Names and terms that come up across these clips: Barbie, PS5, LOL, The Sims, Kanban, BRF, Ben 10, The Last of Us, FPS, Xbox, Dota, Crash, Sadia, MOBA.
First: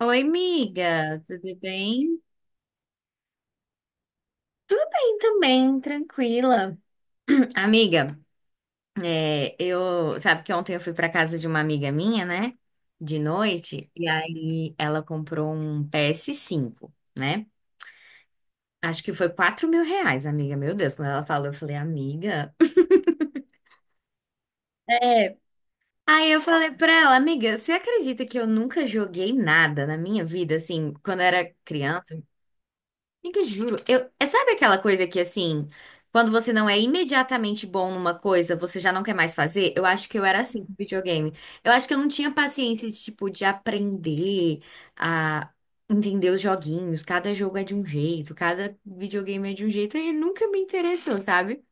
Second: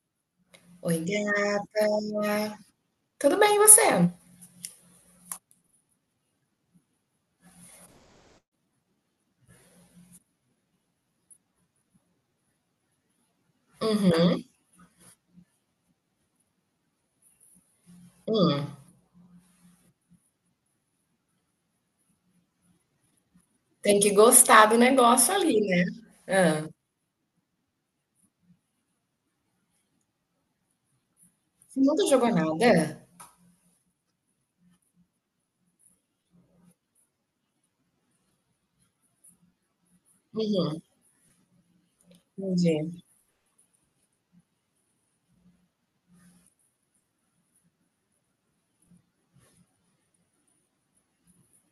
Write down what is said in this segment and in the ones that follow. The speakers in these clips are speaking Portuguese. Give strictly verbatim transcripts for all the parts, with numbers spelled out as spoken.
Oi, Oi, amiga, tudo gata. bem? Tudo bem, e você? Tudo bem também, tranquila. Amiga, é, eu, sabe que ontem eu fui para casa de uma amiga minha, né? De noite, e Uhum, aí ela comprou um ps cinco, né? hum. Acho que foi quatro mil reais, amiga. Meu Deus, quando ela falou, eu falei, amiga. Tem que gostar do negócio É. ali, né? Aí eu Hã. falei pra ela, amiga, você acredita que eu nunca joguei nada na minha vida, assim, quando eu era Você nunca criança? jogou nada? Amiga, juro. Eu, é, sabe aquela coisa que, assim, quando você não é imediatamente bom numa coisa, você já não quer mais fazer? Eu acho que eu era assim com Uhum, videogame. Eu acho que eu não tinha paciência entendi. de, tipo, de aprender a entender os joguinhos. Cada jogo é de um jeito, cada videogame é de um jeito, e nunca me interessou, sabe?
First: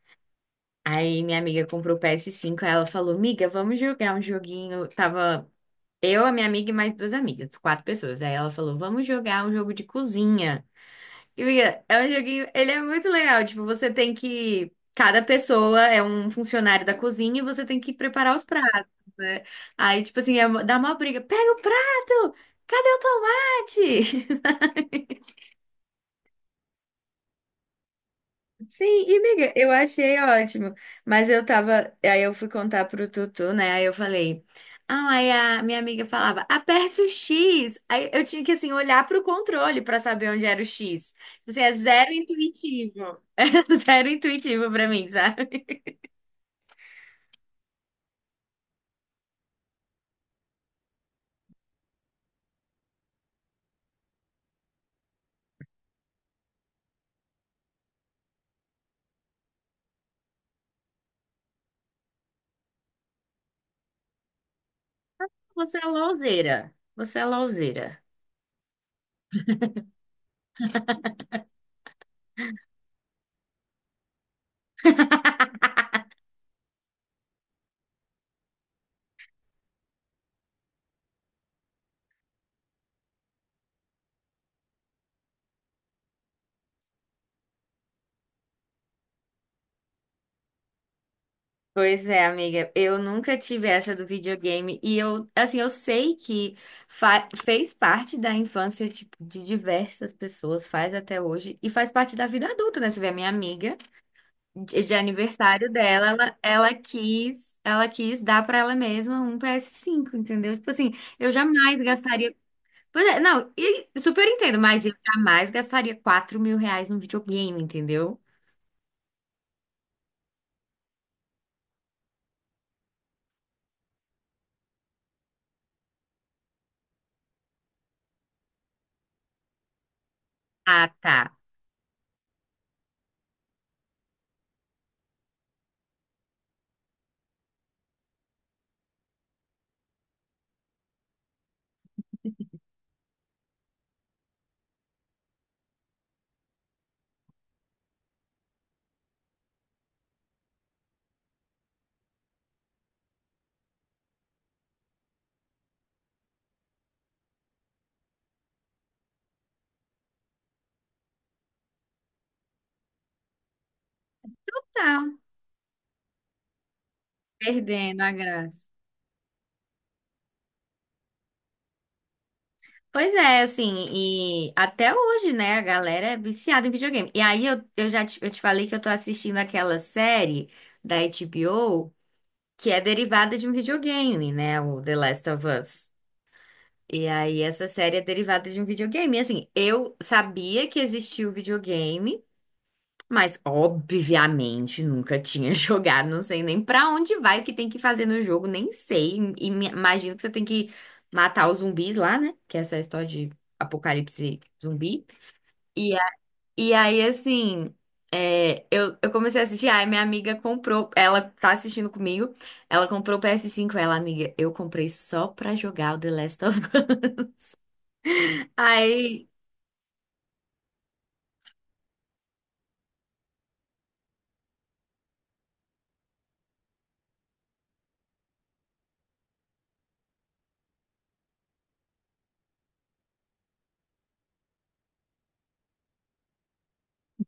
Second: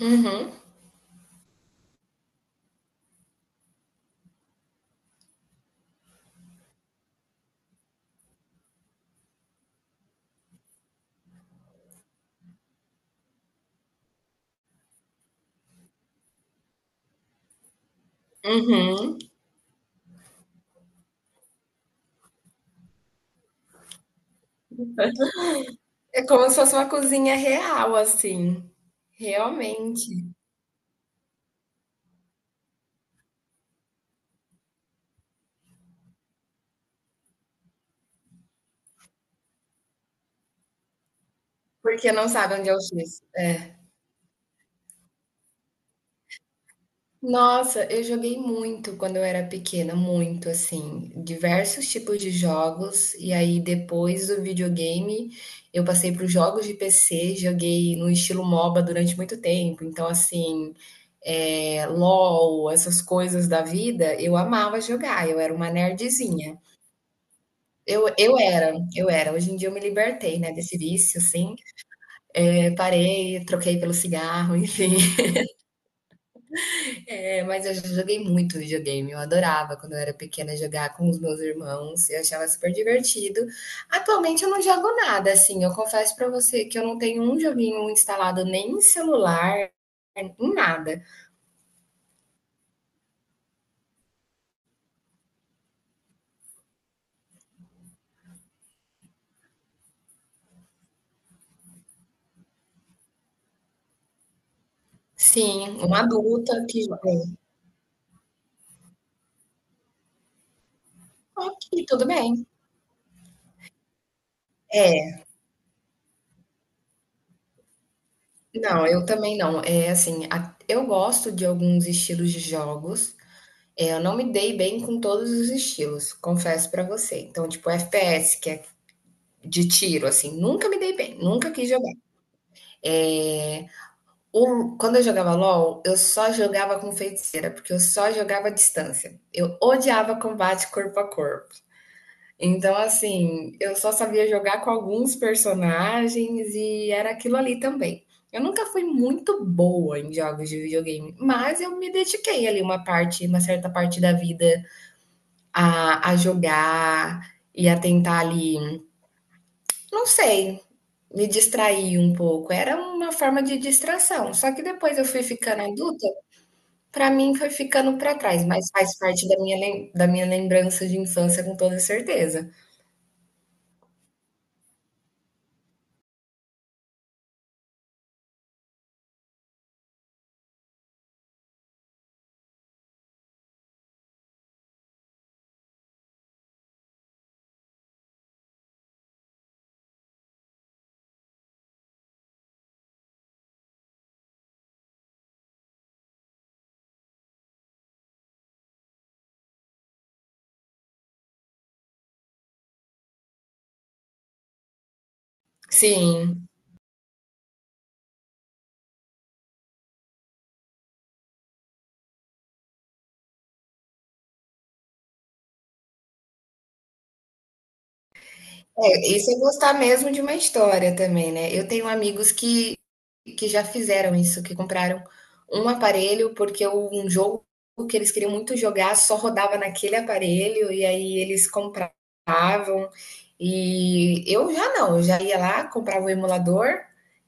Uhum, Aí minha amiga comprou o P S cinco, aí ela falou, miga, vamos jogar um joguinho. Tava eu, a minha amiga e mais duas amigas, quatro pessoas. Aí ela falou, vamos jogar um jogo de cozinha. E, miga, é um joguinho, ele é muito legal. Tipo, você tem que. Cada pessoa é um funcionário da cozinha e você tem que preparar os pratos, uhum. né? Aí, tipo assim, é uma- dá uma briga. Pega o prato! Cadê o tomate? É como se fosse uma cozinha real, assim, Sim, e miga, eu achei realmente, ótimo. Mas eu tava. Aí eu fui contar pro Tutu, né? Aí eu falei. Ah, aí a minha amiga falava, aperta o X. Aí eu tinha que, assim, olhar pro controle pra saber onde era o X. Tipo Assim, é zero porque não sabe onde é o intuitivo. X. É. É zero intuitivo pra mim, sabe? Nossa, eu joguei muito quando eu era pequena, muito assim, diversos tipos de jogos. E aí depois do videogame, eu passei para os jogos de P C, joguei no estilo MOBA durante muito tempo. Então assim, é, LOL, essas coisas da vida, eu amava jogar. Eu era uma Você é nerdzinha. louzeira. Você é louzeira. Eu, eu era, eu era. Hoje em dia eu me libertei, né, desse vício, assim. É, parei, troquei pelo cigarro, enfim. É, mas eu já joguei muito videogame. Eu adorava quando eu era pequena jogar com os meus irmãos. Eu achava super divertido. Atualmente eu não jogo nada, assim. Eu confesso pra você que eu não tenho um joguinho instalado nem em celular, em nada. Pois é, amiga, eu nunca tive essa do videogame e eu, assim, eu sei que fa- fez parte da infância, tipo, de diversas pessoas, faz até hoje e faz parte da vida adulta, né? Você vê a minha amiga, de, de aniversário Sim, uma dela, ela, adulta ela que joga. quis, ela quis dar pra ela mesma um ps cinco, entendeu? Tipo assim, eu Ok, jamais tudo gastaria. bem. Pois é, não, e super entendo, mas eu É, jamais gastaria quatro mil reais num videogame, entendeu? não, eu também não. É assim, a- eu gosto de alguns estilos de jogos. É, eu não me dei bem com todos os estilos, confesso pra você. Então, tipo, F P S, que é de tiro, assim, nunca me Ah, dei bem, tá. nunca quis jogar. O Quando eu jogava LOL, eu só jogava com feiticeira, porque eu só jogava à distância. Eu odiava combate corpo a corpo. Então, assim, eu só sabia jogar com alguns personagens e era aquilo ali também. Eu nunca fui muito boa em jogos de videogame, mas eu me dediquei ali uma parte, uma certa parte da vida a a jogar e a tentar ali, não sei, me distrair um pouco. Era uma forma de distração. Só que depois eu Não, fui ficando adulta, pra mim foi ficando perdendo a pra trás, mas graça. faz parte da minha, lem- da minha lembrança de infância com toda certeza. Pois é, assim, e até hoje, né, a galera é viciada em videogame. E aí eu, eu já te, eu te falei que eu tô assistindo aquela série da H B O que é derivada de um videogame, né, o The Last of Us. E aí essa série é derivada de um videogame. E, assim, eu sabia que existia o videogame, mas, obviamente, nunca tinha jogado, não sei nem pra onde vai, o que tem que fazer no jogo, nem sei. E me- imagino que você tem que matar os zumbis lá, né? Que é essa história de apocalipse zumbi. E, a- Sim. e aí, assim, é, eu, eu comecei a assistir, aí minha amiga comprou, ela tá assistindo comigo, ela comprou o P S cinco, ela, amiga, eu comprei só pra jogar o The Last of Us. É, Aí. isso é gostar mesmo de uma história também, né? Eu tenho amigos que, que já fizeram isso, que compraram um aparelho porque um jogo que eles queriam muito jogar só rodava naquele aparelho e aí eles compravam. E eu já não, eu já ia lá, comprava o emulador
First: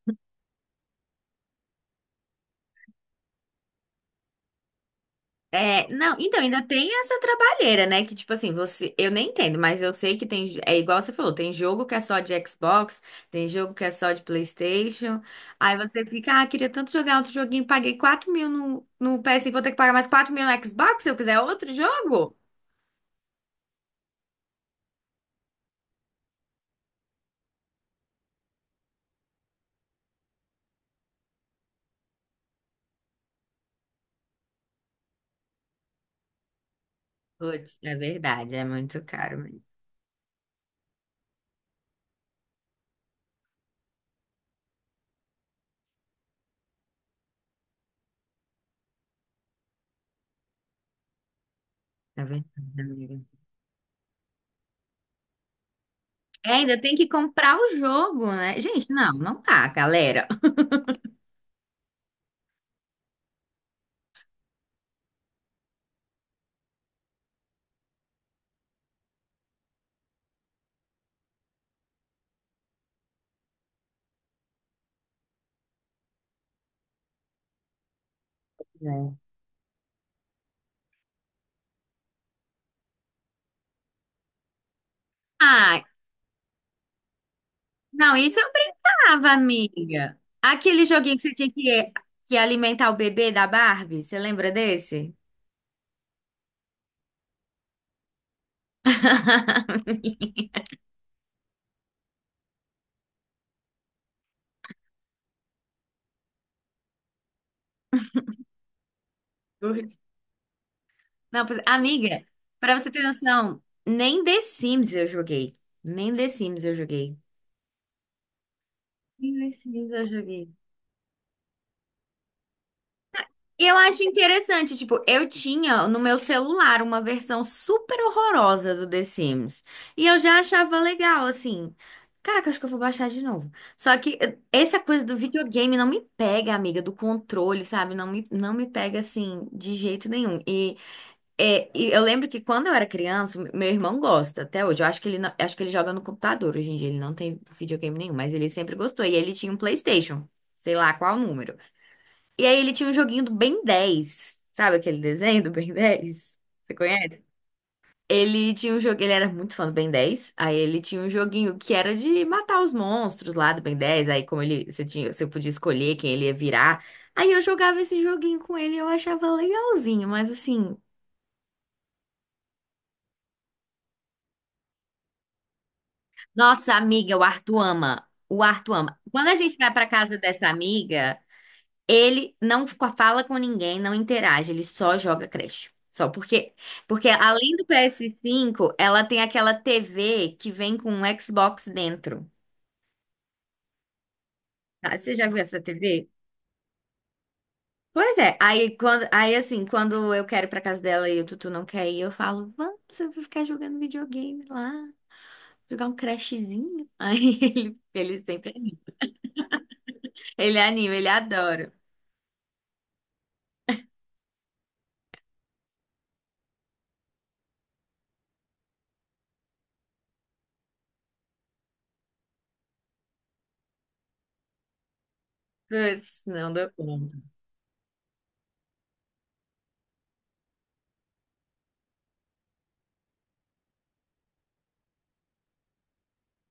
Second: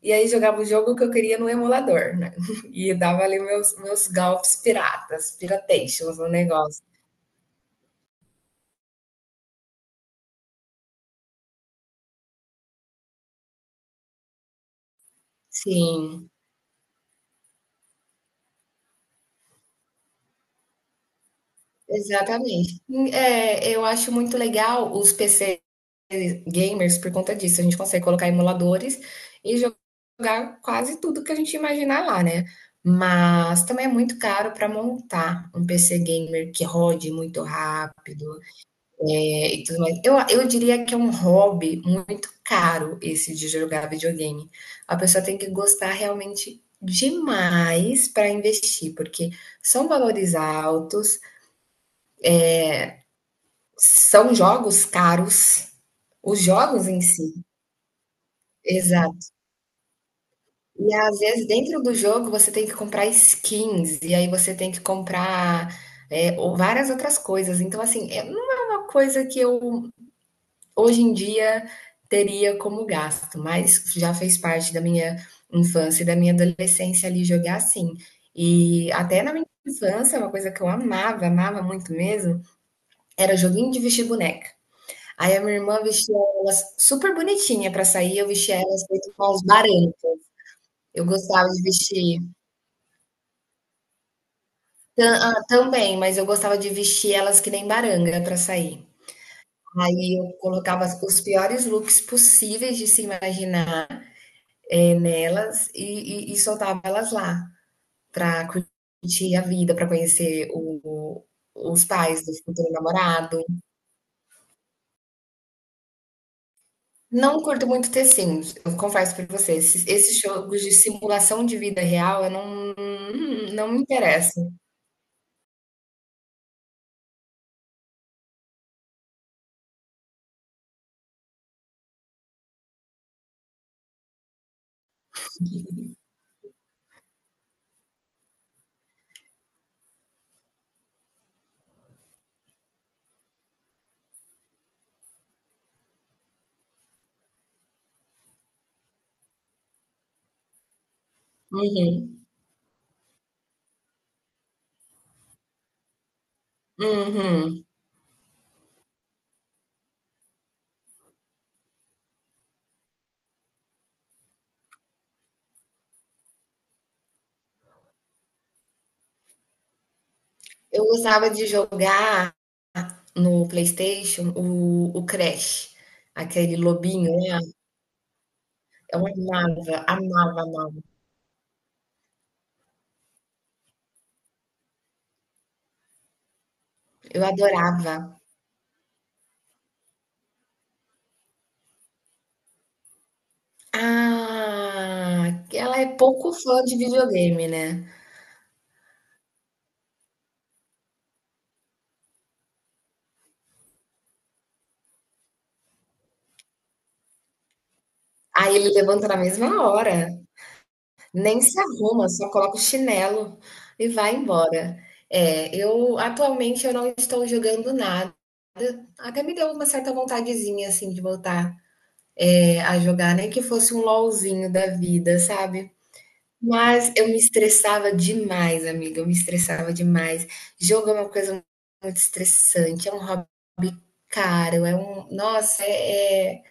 e aí jogava o jogo que eu queria no emulador, né? E dava ali meus, meus golpes piratas, É, não, pirateations no então ainda negócio. tem essa trabalheira, né? Que tipo assim, você, eu nem entendo, mas eu sei que tem, é igual você falou, tem jogo que é só de Xbox, tem jogo que é só de PlayStation. Aí você Sim. fica, ah, queria tanto jogar outro joguinho, paguei quatro mil no, no P S e vou ter que pagar mais quatro mil no Xbox se eu quiser outro jogo? Exatamente. É, eu acho muito legal os P C gamers por conta disso. A gente consegue colocar emuladores e jogar quase tudo que a gente imaginar lá, né? Mas também é muito caro para montar um P C gamer que rode muito Putz, é rápido, verdade, é muito caro, mas é, e tudo mais. Eu, eu diria que é um hobby muito caro esse de jogar videogame. A pessoa tem que gostar realmente demais para investir, porque são valores altos. é verdade, amiga. São jogos caros, os É, ainda jogos tem em que si. comprar o jogo, né? Gente, não, Exato. não tá, galera. E às vezes dentro do jogo você tem que comprar skins, e aí você tem que comprar é, ou várias outras coisas. Então, assim, é- não é uma coisa que eu hoje em dia teria como gasto, mas já fez parte da minha infância e da minha adolescência ali jogar assim. E É. até na minha infância, uma coisa que eu amava, amava muito mesmo, era joguinho de vestir boneca. Aí a minha irmã Ah, vestia elas super bonitinha para Não, sair, eu isso eu vestia elas feito com brincava, os amiga. barangas. Aquele Eu joguinho que você gostava tinha de que, vestir que alimentar o bebê da Barbie, você lembra tam desse? ah, também, mas eu gostava de vestir elas que nem baranga para sair. Aí eu colocava os piores looks possíveis de se imaginar, eh, nelas e e e soltava elas lá, para curtir a vida, para conhecer o Não, pois- os amiga, pais do futuro pra você ter namorado. noção, nem The Sims eu joguei. Nem The Sims eu joguei. Não curto muito The Eu confesso para Nem The você, esses Sims eu esses joguei. jogos de simulação de vida real eu não hum, E não Eu me acho interessam. interessante, tipo, eu tinha no meu celular uma versão super horrorosa do The Sims. E eu já achava legal, assim. Caraca, acho que eu vou baixar de novo. Só que eh, essa coisa do videogame não me pega, amiga, do controle, sabe? Não me, não me pega, assim, de jeito nenhum. E, é, e eu lembro que quando eu era criança, meu irmão gosta até hoje. Eu acho que ele, não- acho que ele joga no computador hoje em dia. Ele não tem videogame nenhum, mas ele sempre gostou. E ele tinha um PlayStation, sei lá qual número. E aí ele tinha um joguinho do Ben dez. Sabe aquele desenho do Ben dez? Você conhece? Uhum. Ele tinha um jogo, ele era muito fã do Ben dez. Aí ele tinha um joguinho que era de matar os monstros lá do Ben dez. Aí como ele, você tinha, você podia escolher quem ele ia virar. Aí eu jogava esse joguinho com ele e eu achava legalzinho, mas assim, Eu gostava de jogar no PlayStation o o Crash, aquele nossa lobinho amiga, o lá, Arthur ama. O Arthur ama. eu Quando a gente vai amava, pra casa amava, dessa amava, amiga, Ele não fala com ninguém, não interage, ele só joga Crash. Só porque, porque eu além do adorava. ps cinco, ela tem aquela T V que vem com um Xbox dentro. Ah, Você já viu Ah, que essa ela é T V? pouco fã de videogame, né. Pois é, aí quando, aí assim, quando eu quero ir pra casa dela e o Tutu não quer ir, eu falo, vamos, eu vou ficar jogando videogame lá, jogar um Crashzinho. Aí ele, ele sempre, Aí ele anima. levanta na mesma hora. Ele anima, ele Nem se adora. arruma, só coloca o chinelo e vai embora. É, eu atualmente eu não estou jogando nada. Até me deu uma certa vontadezinha assim de voltar é, a jogar, nem que fosse um LOLzinho da vida, sabe? Putz, não dou Mas eu me conta. estressava demais, amiga. Eu me estressava demais. Jogo é uma coisa muito estressante, é um hobby caro, é um. Nossa, é, é...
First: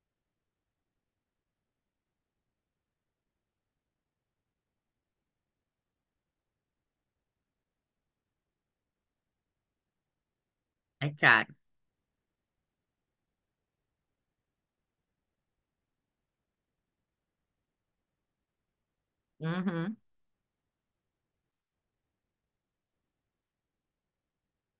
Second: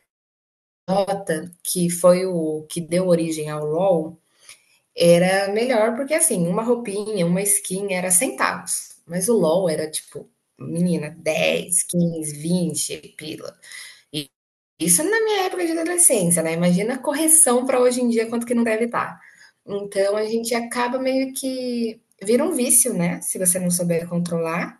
Dota, que foi o que deu origem ao LoL. Era melhor porque, assim, uma roupinha, uma skin era centavos, mas o LOL era tipo, É menina, caro. dez quinze vinte pila. E isso na minha época de adolescência, né? Imagina a correção para hoje em dia, quanto que não deve estar. Uhum, Então a gente acaba meio que vira um vício, né? Se você não souber controlar.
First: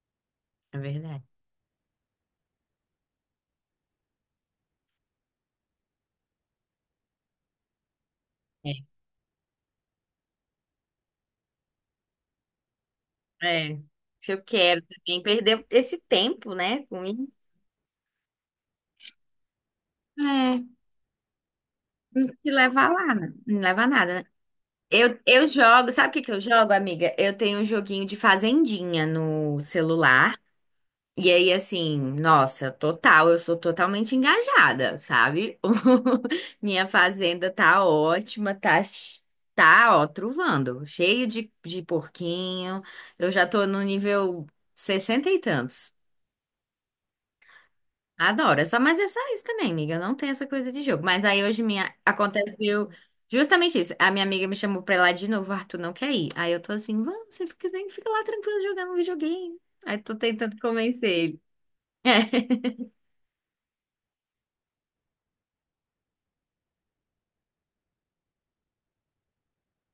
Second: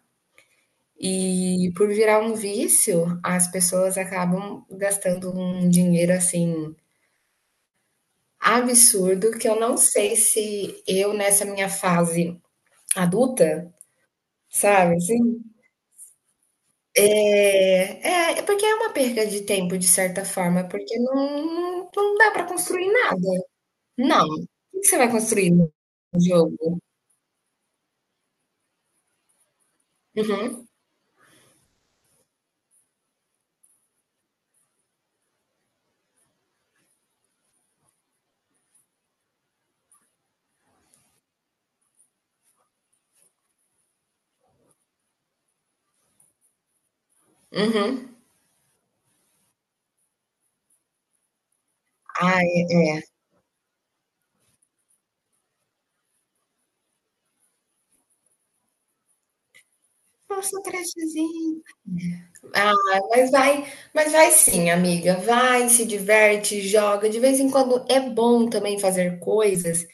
é verdade. E por virar um vício, as pessoas acabam gastando um dinheiro assim É. absurdo que eu não sei se eu nessa minha fase adulta? É. Se eu quero Sabe, também assim? perder esse tempo, né, com isso. É, é é porque é uma perca de tempo, de certa É, forma, porque não não não não dá pra te leva construir lá, né? nada. não leva a nada, né? Não, o que que você vai Eu, eu construir no jogo, sabe o que que eu jogo, jogo? amiga? Eu tenho um joguinho de fazendinha no celular. Uhum, E aí, assim, nossa, total, eu sou totalmente engajada, sabe? Minha fazenda tá ótima, tá, ch- tá, ó, truvando, cheio de, de porquinho. Eu já tô no nível sessenta e tantos. uhum. Adoro, é só, mas é só isso também, amiga. Não tem essa coisa de jogo. Mas aí hoje minha Ai, aconteceu justamente isso. A minha amiga me chamou pra ir lá de novo, o Arthur não quer ir. Aí eu tô assim, vamos, você fica, fica lá tranquilo jogando um videogame. Aí tô tentando nossa, convencer ele. crechezinha. Ah, mas vai mas vai sim, amiga, vai, se diverte, joga. De vez em quando é bom também fazer coisas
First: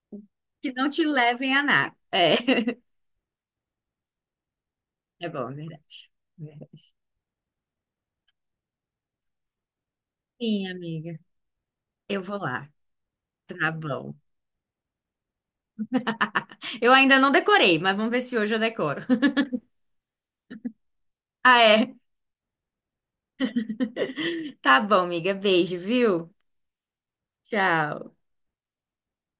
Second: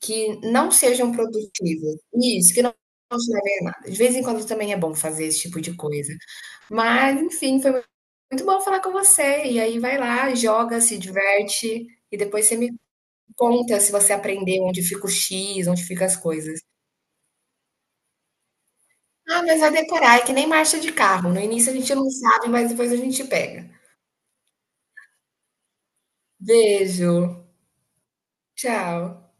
que não Que não te sejam levem a nada. produtivas. É, Isso, que não não te levem a nada. De vez em quando também é bom fazer é esse bom, é tipo de verdade. coisa. é verdade. Mas, enfim, foi muito bom falar com você. E aí vai lá, Sim, joga, se amiga. diverte e Eu vou depois você lá. me Tá conta se você bom. aprendeu onde fica o X, onde fica as coisas. Eu ainda não decorei, mas vamos ver se hoje eu decoro. Ah, mas vai decorar, é que nem marcha de carro. No Ah, início a é. gente não sabe, mas depois a gente pega. Tá bom, amiga. Beijo, viu? Beijo. Tchau. Tchau.